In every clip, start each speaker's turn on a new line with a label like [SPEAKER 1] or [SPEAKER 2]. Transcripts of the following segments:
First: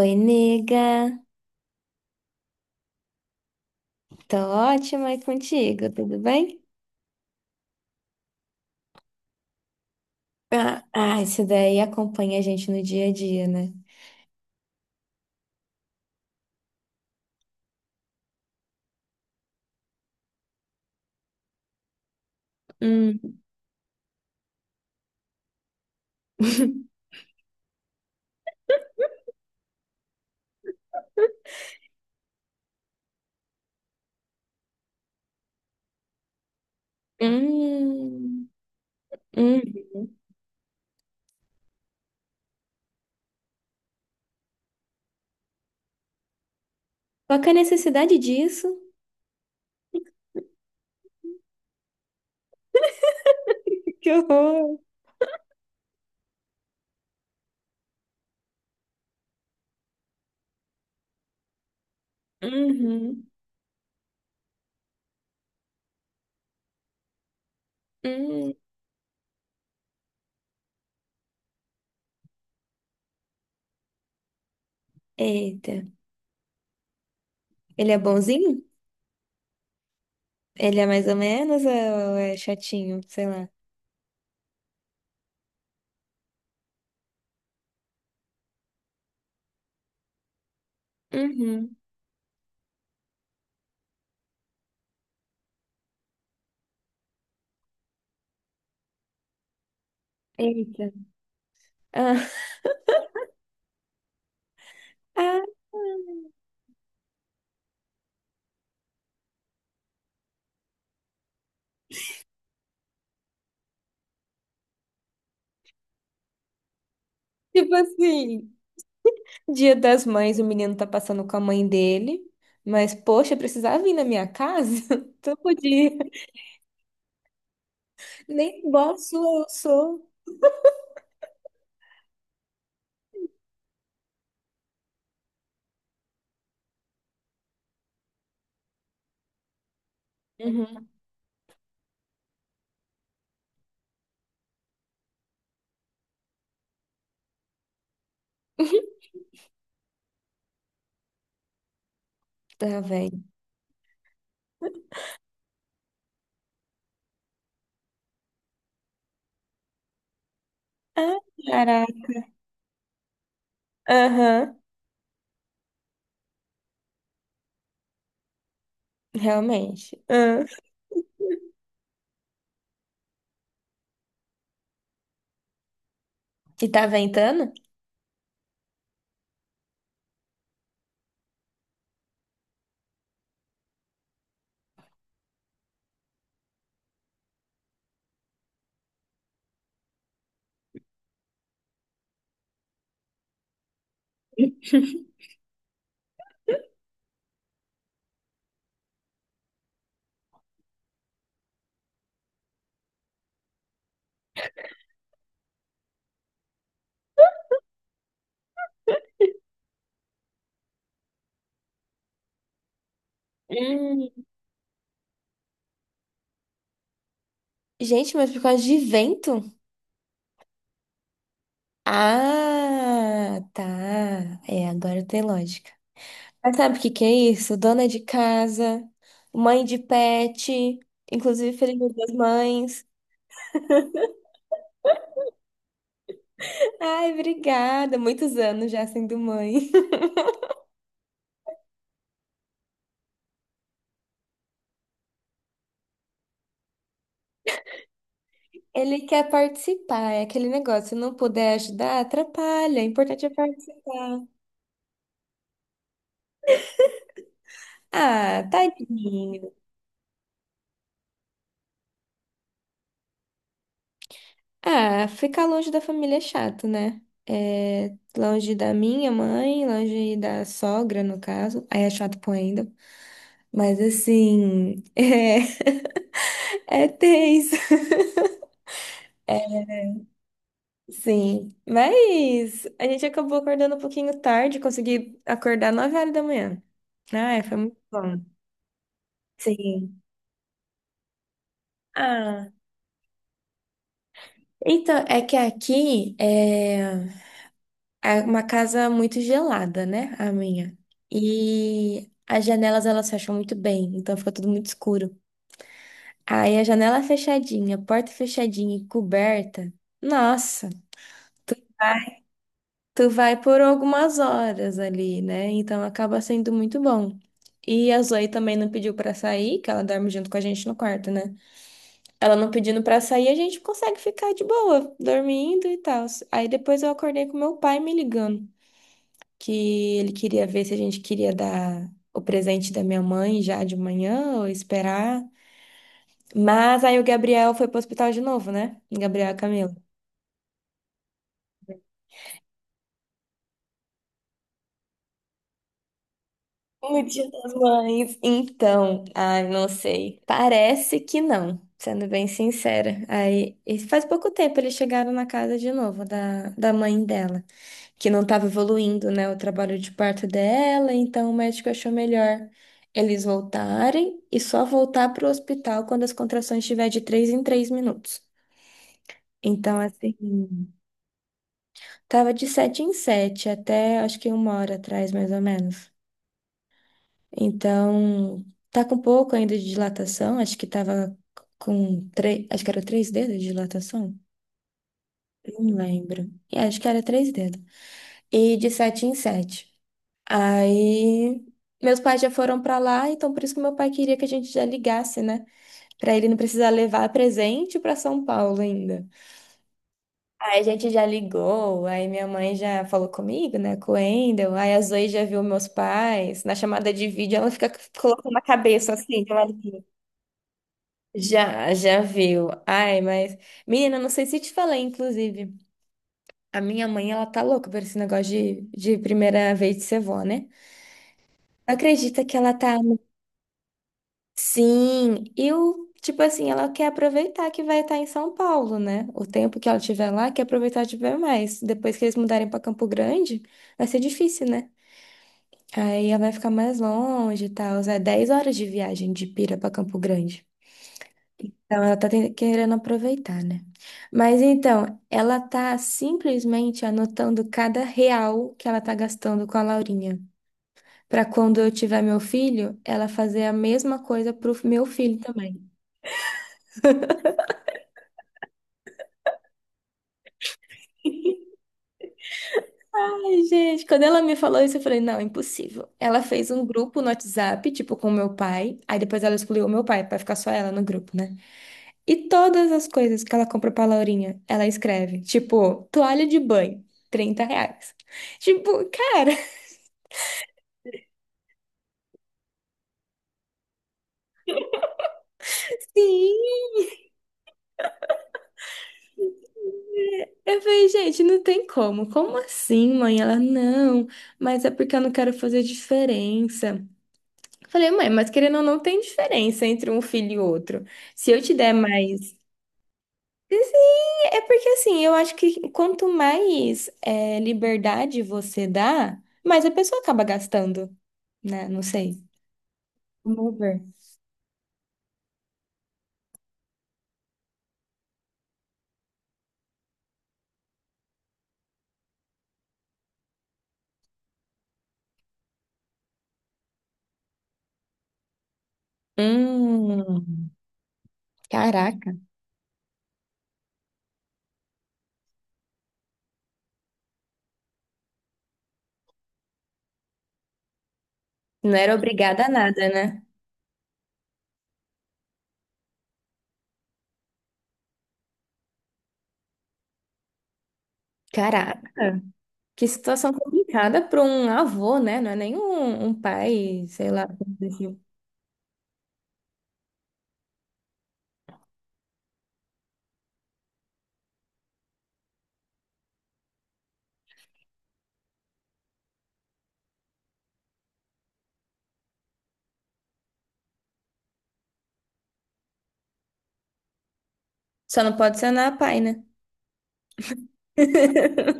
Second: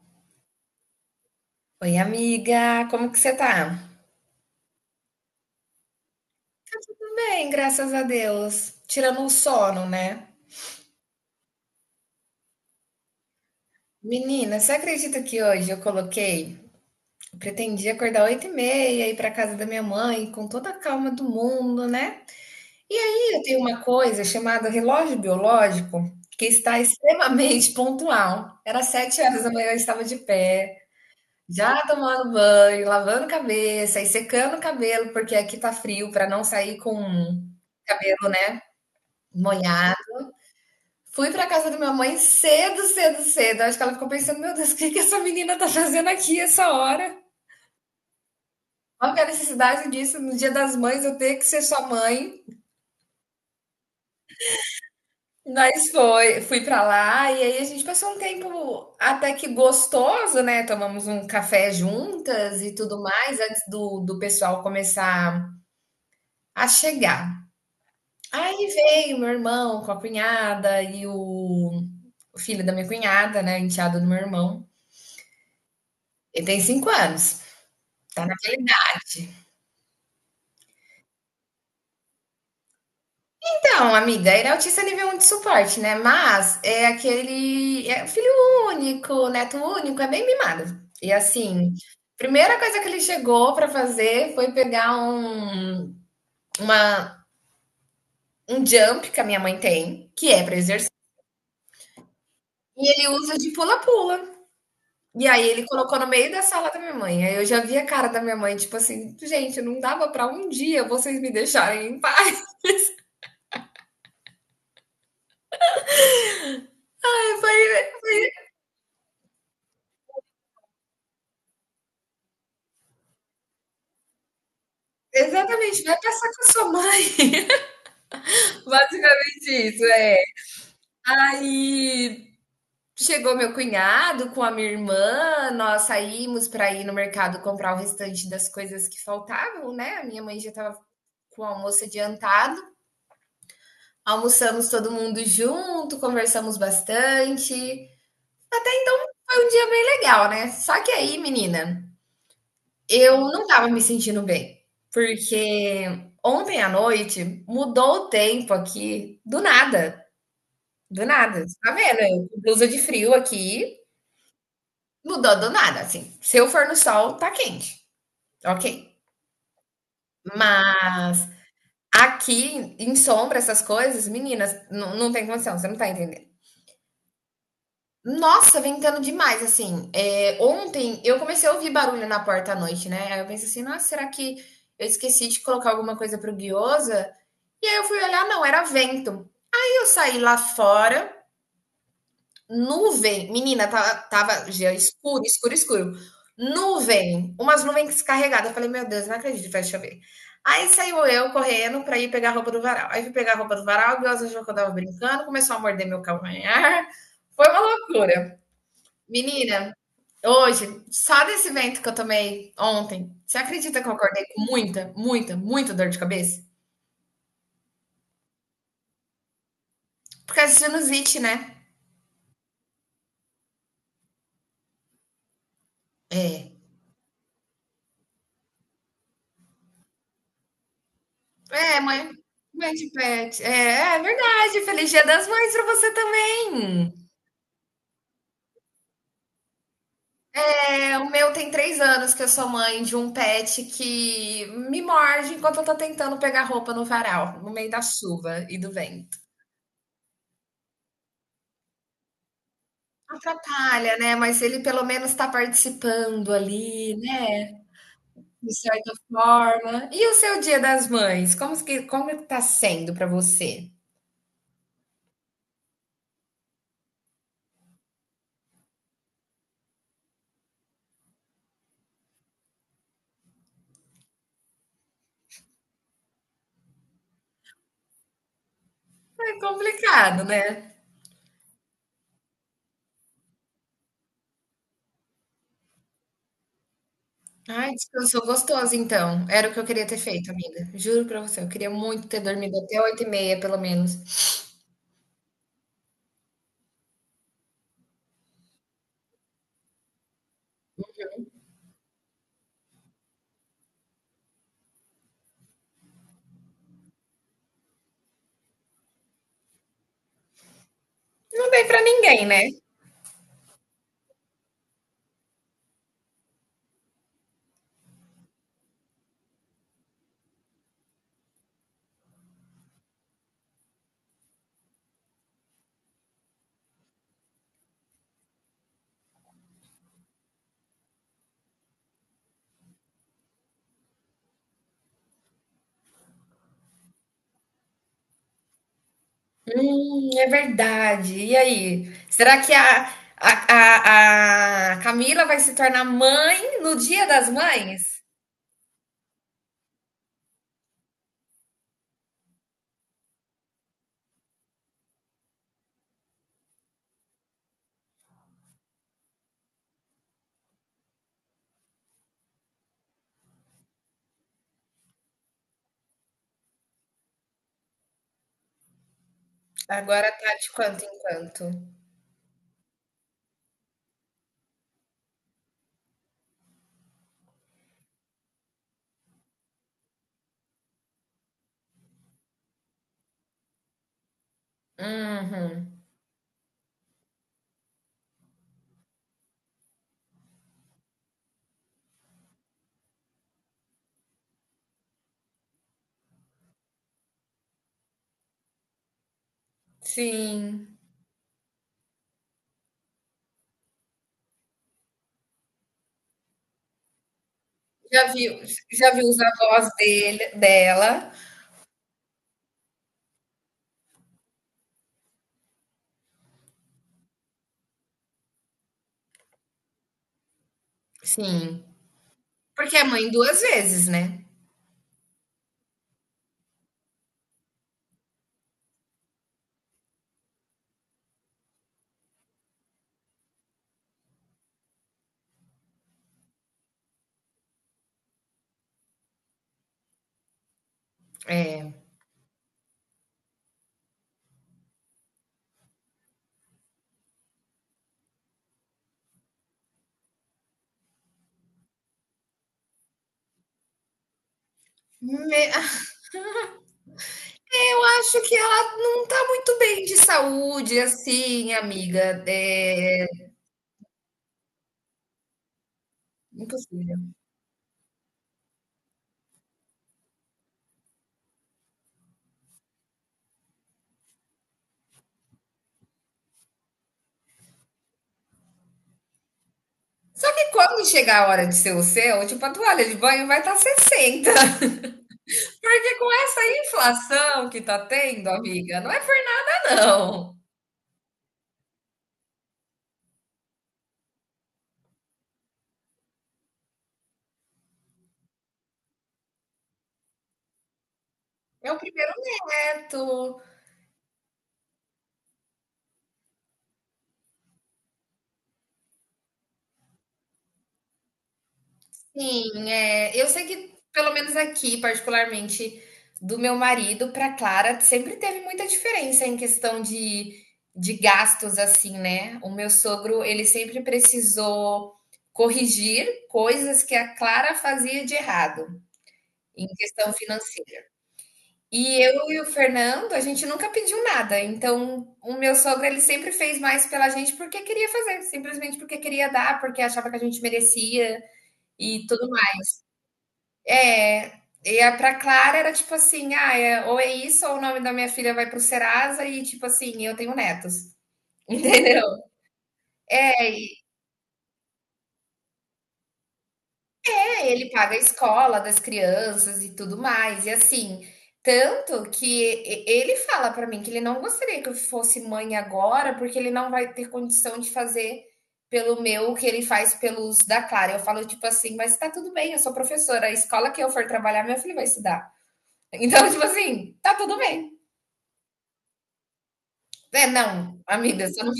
[SPEAKER 1] Oi, nega.
[SPEAKER 2] Oi, amiga, como que você tá?
[SPEAKER 1] Tô ótima e contigo, tudo bem?
[SPEAKER 2] Bem, graças a Deus. Tirando o sono, né?
[SPEAKER 1] Ah, ah, isso daí acompanha a gente no dia a dia, né?
[SPEAKER 2] Menina, você acredita que hoje eu coloquei? Eu pretendia acordar 8h30, ir pra casa da minha mãe, com toda a calma do mundo, né? E aí
[SPEAKER 1] Hum.
[SPEAKER 2] eu tenho uma coisa chamada relógio biológico, que está extremamente pontual. Era 7 horas da manhã, eu estava de pé, já tomando banho, lavando cabeça e secando o cabelo, porque aqui tá frio, pra não sair com cabelo,
[SPEAKER 1] Hum.
[SPEAKER 2] né, molhado.
[SPEAKER 1] Uhum.
[SPEAKER 2] Fui pra casa da minha mãe cedo, cedo, cedo. Acho que ela ficou pensando, meu Deus, o que que essa menina tá fazendo aqui essa hora?
[SPEAKER 1] Qual que é a necessidade disso?
[SPEAKER 2] Qual que é a necessidade disso no Dia das Mães eu ter que ser sua mãe?
[SPEAKER 1] Que horror!
[SPEAKER 2] Mas foi, fui pra lá e aí a gente passou um tempo até que gostoso, né? Tomamos um café juntas e tudo
[SPEAKER 1] Uhum.
[SPEAKER 2] mais antes do pessoal começar a chegar.
[SPEAKER 1] Hum.
[SPEAKER 2] Aí veio meu irmão com a cunhada e o filho da minha cunhada, né? Enteado do meu irmão.
[SPEAKER 1] Eita.
[SPEAKER 2] Ele tem 5 anos.
[SPEAKER 1] Ele é
[SPEAKER 2] Tá na
[SPEAKER 1] bonzinho?
[SPEAKER 2] realidade.
[SPEAKER 1] Ele é mais ou menos ou é chatinho? Sei lá.
[SPEAKER 2] Então, amiga, ele é autista nível 1 de suporte, né? Mas é aquele. É filho único, neto único, é bem mimado. E assim,
[SPEAKER 1] Uhum.
[SPEAKER 2] primeira coisa que ele chegou para fazer foi pegar uma, um jump que a minha mãe tem, que é para exercício,
[SPEAKER 1] Eita. Ah,
[SPEAKER 2] e ele usa de pula-pula. E
[SPEAKER 1] ah,
[SPEAKER 2] aí ele colocou no meio da sala da minha mãe. Aí eu já vi a cara da minha mãe, tipo assim, gente, não dava para um dia vocês me deixarem em paz. Eu
[SPEAKER 1] tipo
[SPEAKER 2] falei,
[SPEAKER 1] assim. Dia das Mães, o menino tá passando com a mãe dele, mas poxa, precisava vir na minha casa? Então
[SPEAKER 2] exatamente,
[SPEAKER 1] podia.
[SPEAKER 2] vai passar com a sua mãe.
[SPEAKER 1] Nem boss eu
[SPEAKER 2] Basicamente isso,
[SPEAKER 1] sou.
[SPEAKER 2] é. Aí chegou meu cunhado com a minha irmã, nós saímos para ir no mercado comprar o restante das coisas que faltavam, né? A minha mãe já estava
[SPEAKER 1] Uhum.
[SPEAKER 2] com o almoço adiantado. Almoçamos todo mundo junto, conversamos bastante. Foi um dia bem legal, né? Só que aí, menina,
[SPEAKER 1] Tá
[SPEAKER 2] eu
[SPEAKER 1] vendo?
[SPEAKER 2] não estava me sentindo bem, porque ontem à noite mudou o tempo aqui do nada. Do
[SPEAKER 1] Ah,
[SPEAKER 2] nada, você tá vendo?
[SPEAKER 1] caraca.
[SPEAKER 2] Eu com blusa de frio aqui.
[SPEAKER 1] Aham,
[SPEAKER 2] Mudou do nada, assim. Se eu for no sol, tá quente. Ok.
[SPEAKER 1] realmente. Ah.
[SPEAKER 2] Mas aqui, em sombra, essas coisas, meninas, não tem condição, você não tá entendendo.
[SPEAKER 1] E tá ventando?
[SPEAKER 2] Nossa, ventando demais, assim. É, ontem eu comecei a ouvir barulho na porta à noite, né? Aí eu pensei assim, nossa, será que eu esqueci de colocar alguma coisa pro Guiosa? E aí eu fui olhar, não, era vento. Aí eu saí lá fora, nuvem, menina, tava já escuro, escuro, escuro. Nuvem, umas nuvens carregadas. Eu falei: "Meu Deus, não acredito vai chover". Aí saiu eu correndo pra ir pegar a roupa do varal. Aí fui pegar a roupa do varal, o Deus, achou que eu estava brincando, começou a morder meu calcanhar. Foi uma loucura. Menina, hoje, só desse vento que eu tomei ontem, você acredita que eu
[SPEAKER 1] Hum.
[SPEAKER 2] acordei com muita, muita, muita dor de cabeça?
[SPEAKER 1] Gente, mas por causa de vento?
[SPEAKER 2] Por causa de sinusite, né?
[SPEAKER 1] Ah, tá. É, agora tem lógica.
[SPEAKER 2] É.
[SPEAKER 1] Mas sabe o que que é isso? Dona de casa, mãe de pet, inclusive feliz
[SPEAKER 2] É,
[SPEAKER 1] Dia
[SPEAKER 2] mãe,
[SPEAKER 1] das
[SPEAKER 2] mãe
[SPEAKER 1] Mães.
[SPEAKER 2] de pet. É, é verdade. Feliz Dia das Mães para você também.
[SPEAKER 1] Ai, obrigada. Muitos anos já sendo mãe.
[SPEAKER 2] É, o meu tem 3 anos que eu sou mãe de um pet que me morde enquanto eu tô tentando pegar roupa no varal, no meio da chuva e do
[SPEAKER 1] Ele
[SPEAKER 2] vento.
[SPEAKER 1] quer participar, é aquele negócio. Se não puder ajudar, atrapalha. O importante é
[SPEAKER 2] Atrapalha, né?
[SPEAKER 1] participar.
[SPEAKER 2] Mas ele pelo menos tá participando ali, né?
[SPEAKER 1] Ah,
[SPEAKER 2] De certa
[SPEAKER 1] tadinho.
[SPEAKER 2] forma. E o seu Dia das Mães? Como que tá sendo para você?
[SPEAKER 1] Ah, ficar longe da família é chato, né? É, longe da minha mãe, longe da sogra, no caso. Aí é chato pô ainda. Mas assim, é tenso.
[SPEAKER 2] É complicado, né?
[SPEAKER 1] Sim, mas a gente acabou acordando um pouquinho tarde, consegui acordar 9 horas da manhã. Ai, foi
[SPEAKER 2] Ai,
[SPEAKER 1] muito bom.
[SPEAKER 2] descansou gostoso então. Era o que eu queria ter
[SPEAKER 1] Sim.
[SPEAKER 2] feito, amiga. Juro pra você, eu queria muito ter
[SPEAKER 1] Ah,
[SPEAKER 2] dormido até 8:30, pelo menos.
[SPEAKER 1] então, é que aqui é uma casa muito gelada, né? A minha. E as janelas, elas fecham muito bem, então fica tudo muito escuro. Aí a janela fechadinha, a porta fechadinha e coberta, nossa,
[SPEAKER 2] Não dei pra
[SPEAKER 1] Ai.
[SPEAKER 2] ninguém, né?
[SPEAKER 1] Tu vai por algumas horas ali, né? Então acaba sendo muito bom. E a Zoe também não pediu pra sair, que ela dorme junto com a gente no quarto, né? Ela não pedindo pra sair, a gente consegue ficar de boa, dormindo e tal. Aí depois eu acordei com meu pai me ligando, que ele queria ver se a gente queria dar o presente da minha mãe já de manhã ou esperar. Mas aí o Gabriel foi pro hospital de novo, né? O Gabriel e a Camila.
[SPEAKER 2] É verdade. E aí? Será que a, a Camila vai se tornar mãe no
[SPEAKER 1] No
[SPEAKER 2] Dia
[SPEAKER 1] Dia
[SPEAKER 2] das
[SPEAKER 1] das
[SPEAKER 2] Mães?
[SPEAKER 1] Mães. Então, ai, não sei. Parece que não, sendo bem sincera. Aí, e faz pouco tempo eles chegaram na casa de novo da mãe dela, que não estava evoluindo, né, o trabalho de parto dela, então o médico achou melhor eles voltarem e só voltar para o hospital quando as contrações estiver de 3 em 3 minutos. Então,
[SPEAKER 2] Agora
[SPEAKER 1] assim,
[SPEAKER 2] tá de quanto em quanto.
[SPEAKER 1] tava de 7 em 7 até acho que uma hora atrás, mais ou menos. Então, tá com pouco ainda de dilatação, acho que tava com três, acho que era três dedos de dilatação, não
[SPEAKER 2] Uhum.
[SPEAKER 1] lembro. É, acho que era três dedos. E de 7 em 7. Aí, meus pais já foram pra lá, então por isso que meu pai queria que a gente já ligasse, né? Pra ele não precisar levar presente pra São Paulo ainda. Aí a
[SPEAKER 2] Sim.
[SPEAKER 1] gente já ligou, aí minha mãe já falou comigo, né, com o Wendel, aí a Zoe já viu meus pais, na chamada de vídeo ela fica
[SPEAKER 2] Já viu,
[SPEAKER 1] colocando a
[SPEAKER 2] já
[SPEAKER 1] cabeça
[SPEAKER 2] viu os
[SPEAKER 1] assim, de lado.
[SPEAKER 2] avós dele, dela?
[SPEAKER 1] Já, já viu. Ai, mas. Menina, não sei se te falei, inclusive. A minha mãe, ela tá louca por esse negócio de primeira vez de ser vó, né?
[SPEAKER 2] Sim.
[SPEAKER 1] Acredita que ela tá.
[SPEAKER 2] Porque é mãe duas vezes, né?
[SPEAKER 1] Sim, eu. Tipo assim, ela quer aproveitar que vai estar em São Paulo, né? O tempo que ela tiver lá, quer aproveitar de ver mais. Depois que eles mudarem pra Campo Grande, vai ser difícil, né? Aí ela vai ficar mais longe e tal. É 10 horas de viagem de Pira pra Campo Grande.
[SPEAKER 2] É.
[SPEAKER 1] Então, ela tá ten- querendo aproveitar, né? Mas então, ela tá simplesmente anotando cada real que ela tá gastando com a Laurinha, pra quando eu tiver meu filho, ela fazer a mesma coisa pro meu filho
[SPEAKER 2] Me-
[SPEAKER 1] também.
[SPEAKER 2] Eu acho que ela não tá muito bem de saúde, assim, amiga. É
[SPEAKER 1] Ai, gente, quando ela me falou isso, eu falei, não, impossível. Ela fez um grupo no
[SPEAKER 2] impossível.
[SPEAKER 1] WhatsApp, tipo, com meu pai, aí depois ela excluiu o meu pai pra ficar só ela no grupo, né? E todas as coisas que ela compra pra Laurinha, ela escreve, tipo, toalha de banho, R$ 30. Tipo, cara,
[SPEAKER 2] Só que quando chegar a hora de ser o seu, tipo, a toalha de banho vai estar tá 60. Porque com essa
[SPEAKER 1] sim,
[SPEAKER 2] inflação que tá tendo, amiga, não é por nada, não.
[SPEAKER 1] eu falei, gente, não tem como. Como assim, mãe? Ela, não, mas é porque eu não quero fazer diferença. Eu falei, mãe, mas querendo ou não, tem diferença entre um filho e outro. Se eu te
[SPEAKER 2] É
[SPEAKER 1] der
[SPEAKER 2] o primeiro
[SPEAKER 1] mais.
[SPEAKER 2] neto.
[SPEAKER 1] Assim, é porque assim, eu acho que quanto mais é, liberdade você dá, mais a pessoa acaba gastando, né? Não sei.
[SPEAKER 2] Sim, é, eu sei
[SPEAKER 1] Vamos
[SPEAKER 2] que,
[SPEAKER 1] ver.
[SPEAKER 2] pelo menos aqui, particularmente do meu marido para Clara, sempre teve muita diferença em questão de gastos, assim, né? O meu sogro, ele sempre precisou corrigir coisas que a Clara fazia de errado em questão
[SPEAKER 1] Hum,
[SPEAKER 2] financeira. E
[SPEAKER 1] caraca.
[SPEAKER 2] eu e o Fernando, a gente nunca pediu nada. Então, o meu sogro, ele sempre fez mais pela gente porque queria fazer, simplesmente porque queria dar, porque achava que a gente merecia
[SPEAKER 1] Não era
[SPEAKER 2] e tudo
[SPEAKER 1] obrigada a nada, né?
[SPEAKER 2] é, e a pra Clara era tipo assim, ah, é, ou é isso, ou o nome da minha filha vai pro Serasa, e tipo assim, eu tenho netos, entendeu?
[SPEAKER 1] Caraca. Que situação
[SPEAKER 2] É, e
[SPEAKER 1] complicada para um avô, né? Não é nem um, um pai, sei lá.
[SPEAKER 2] é, ele paga a escola das crianças e tudo mais, e assim, tanto que ele fala pra mim que ele não gostaria que eu fosse mãe agora, porque ele não vai ter condição de fazer pelo meu o que ele faz pelos da Clara. Eu falo tipo assim, mas tá tudo bem, eu sou professora, a escola que eu for trabalhar, meu filho vai estudar. Então, tipo assim, tá tudo bem.
[SPEAKER 1] Só não pode ser na pai, né?
[SPEAKER 2] É, não, amiga, você não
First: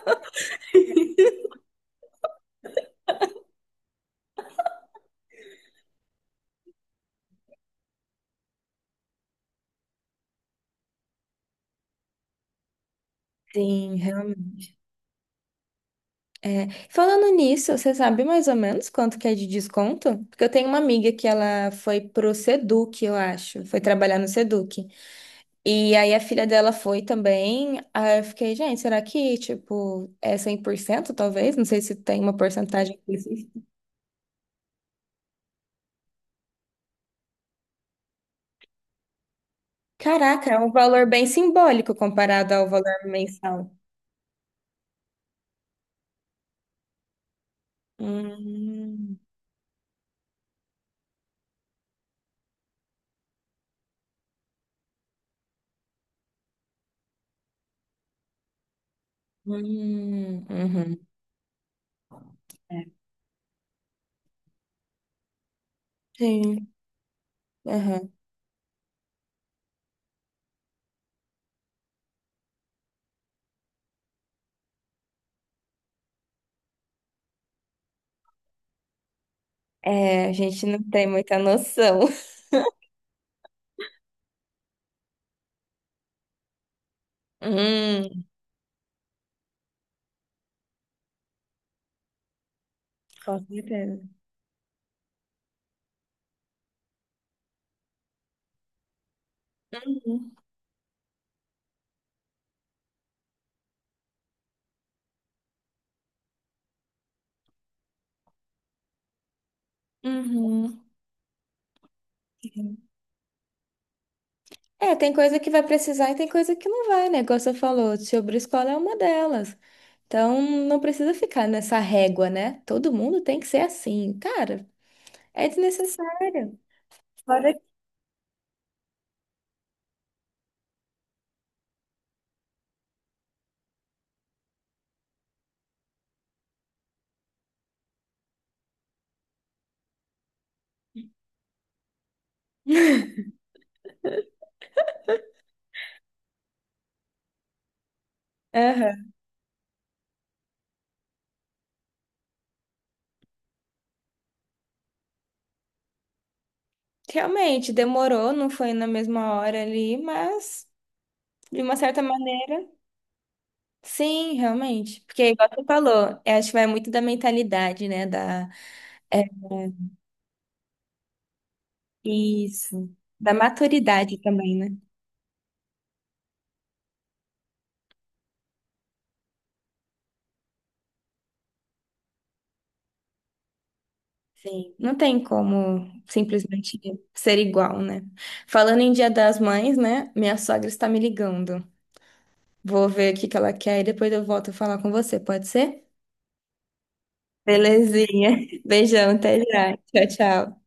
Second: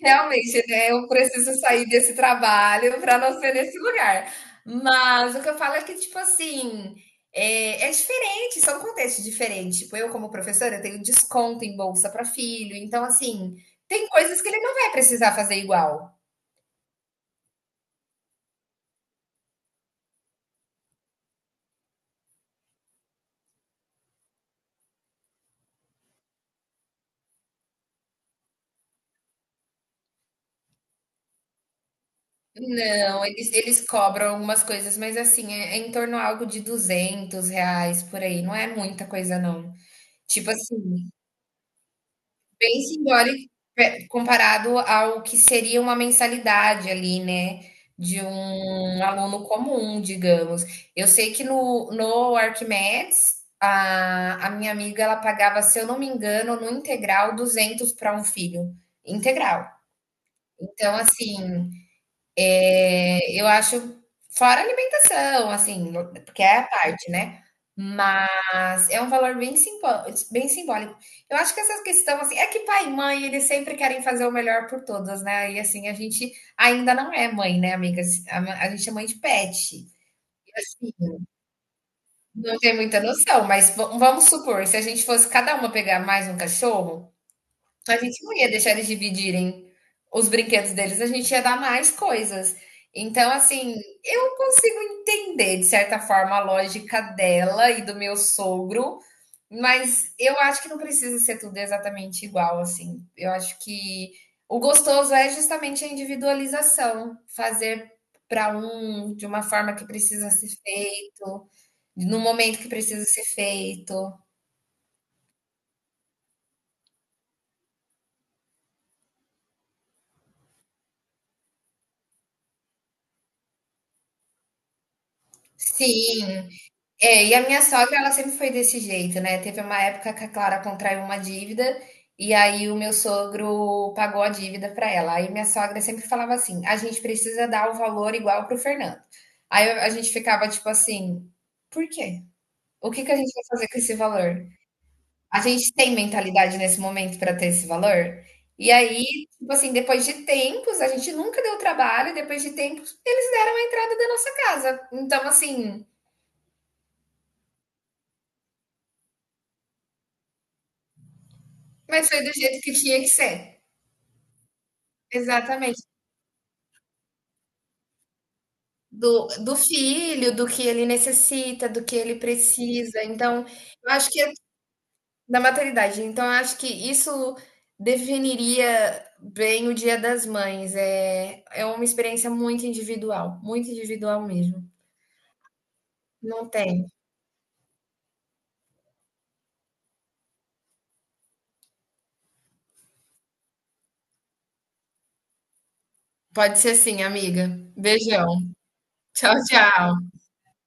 [SPEAKER 2] realmente, né, eu preciso sair desse trabalho para não ser nesse lugar. Mas o que eu falo é que, tipo assim, é, é diferente, são contextos diferentes. Tipo, eu, como professora, tenho desconto em bolsa para filho. Então, assim,
[SPEAKER 1] Sim,
[SPEAKER 2] tem coisas que ele não
[SPEAKER 1] realmente.
[SPEAKER 2] vai precisar fazer igual.
[SPEAKER 1] É, falando nisso, você sabe mais ou menos quanto que é de desconto? Porque eu tenho uma amiga que ela foi pro Seduc, eu acho. Foi trabalhar no Seduc. E aí a filha dela foi também. Aí eu fiquei, gente, será que, tipo, é 100%, talvez? Não sei se tem uma porcentagem
[SPEAKER 2] Não, eles,
[SPEAKER 1] específica.
[SPEAKER 2] eles cobram umas coisas, mas assim, é, é em torno a algo de R$ 200 por aí. Não é muita coisa, não.
[SPEAKER 1] Caraca,
[SPEAKER 2] Tipo
[SPEAKER 1] é um valor
[SPEAKER 2] assim.
[SPEAKER 1] bem simbólico comparado ao
[SPEAKER 2] Bem
[SPEAKER 1] valor
[SPEAKER 2] simbólico
[SPEAKER 1] mensal.
[SPEAKER 2] comparado ao que seria uma mensalidade ali, né? De um
[SPEAKER 1] Hum,
[SPEAKER 2] aluno comum, digamos. Eu sei que no Arquimedes, a minha amiga, ela pagava, se eu não me engano, no integral, 200 para um filho. Integral. Então,
[SPEAKER 1] uhum.
[SPEAKER 2] assim,
[SPEAKER 1] É.
[SPEAKER 2] é, eu acho fora a alimentação, assim, porque é a
[SPEAKER 1] Sim,
[SPEAKER 2] parte, né,
[SPEAKER 1] aham.
[SPEAKER 2] mas é um valor bem simbólico. Eu acho que essa questão, assim é que pai e mãe, eles sempre querem fazer o melhor por todos, né, e assim, a gente ainda não é mãe, né, amigas, a ma a gente é mãe de pet,
[SPEAKER 1] É, a
[SPEAKER 2] e
[SPEAKER 1] gente não
[SPEAKER 2] assim,
[SPEAKER 1] tem muita noção.
[SPEAKER 2] não tem muita noção, mas va vamos supor, se a gente fosse cada uma pegar mais um cachorro, a gente
[SPEAKER 1] Hum,
[SPEAKER 2] não ia deixar eles dividirem os brinquedos deles, a gente ia dar mais coisas. Então,
[SPEAKER 1] com
[SPEAKER 2] assim,
[SPEAKER 1] certeza.
[SPEAKER 2] eu consigo entender, de certa forma, a lógica dela e do meu sogro, mas
[SPEAKER 1] Uhum.
[SPEAKER 2] eu acho que não precisa ser tudo exatamente igual, assim. Eu acho que o gostoso é justamente a individualização, fazer para um de uma forma que precisa ser
[SPEAKER 1] Uhum.
[SPEAKER 2] feito, no momento que
[SPEAKER 1] Sim.
[SPEAKER 2] precisa ser feito.
[SPEAKER 1] É, tem coisa que vai precisar e tem coisa que não vai, né? Como você falou, sobre escola é uma delas. Então, não precisa ficar nessa régua, né? Todo mundo tem que ser assim. Cara, é
[SPEAKER 2] Sim,
[SPEAKER 1] desnecessário.
[SPEAKER 2] é, e a
[SPEAKER 1] Fora que-
[SPEAKER 2] minha sogra, ela sempre foi desse jeito, né. Teve uma época que a Clara contraiu uma dívida, e aí o meu sogro pagou a dívida para ela. Aí minha sogra sempre falava assim: "A gente precisa dar o valor igual para o Fernando". Aí a gente ficava tipo assim: "Por quê? O que que a gente vai fazer com esse valor? A gente tem mentalidade nesse momento para ter esse valor?". E aí,
[SPEAKER 1] Aham.
[SPEAKER 2] tipo assim, depois de tempos, a gente nunca deu trabalho, depois de tempos, eles deram a entrada da nossa casa. Então assim,
[SPEAKER 1] Realmente, demorou, não foi na mesma hora ali, mas, de uma certa
[SPEAKER 2] mas foi do jeito
[SPEAKER 1] maneira.
[SPEAKER 2] que tinha que ser.
[SPEAKER 1] Sim, realmente. Porque, igual você
[SPEAKER 2] Exatamente.
[SPEAKER 1] falou, eu acho que vai muito da mentalidade, né? Da, é,
[SPEAKER 2] Do filho, do que ele necessita, do que ele
[SPEAKER 1] isso.
[SPEAKER 2] precisa.
[SPEAKER 1] Da
[SPEAKER 2] Então, eu acho
[SPEAKER 1] maturidade
[SPEAKER 2] que é
[SPEAKER 1] também, né?
[SPEAKER 2] da maternidade. Então, eu acho que isso definiria bem o Dia das Mães. É, é uma experiência muito individual mesmo.
[SPEAKER 1] Sim. Não tem como
[SPEAKER 2] Não
[SPEAKER 1] simplesmente
[SPEAKER 2] tem.
[SPEAKER 1] ser igual, né? Falando em Dia das Mães, né? Minha sogra está me ligando. Vou ver o que que ela quer e depois eu volto a falar com você, pode ser?
[SPEAKER 2] Pode ser sim, amiga. Beijão.
[SPEAKER 1] Belezinha. Beijão,
[SPEAKER 2] Tchau,
[SPEAKER 1] até já.
[SPEAKER 2] tchau.
[SPEAKER 1] Tchau, tchau.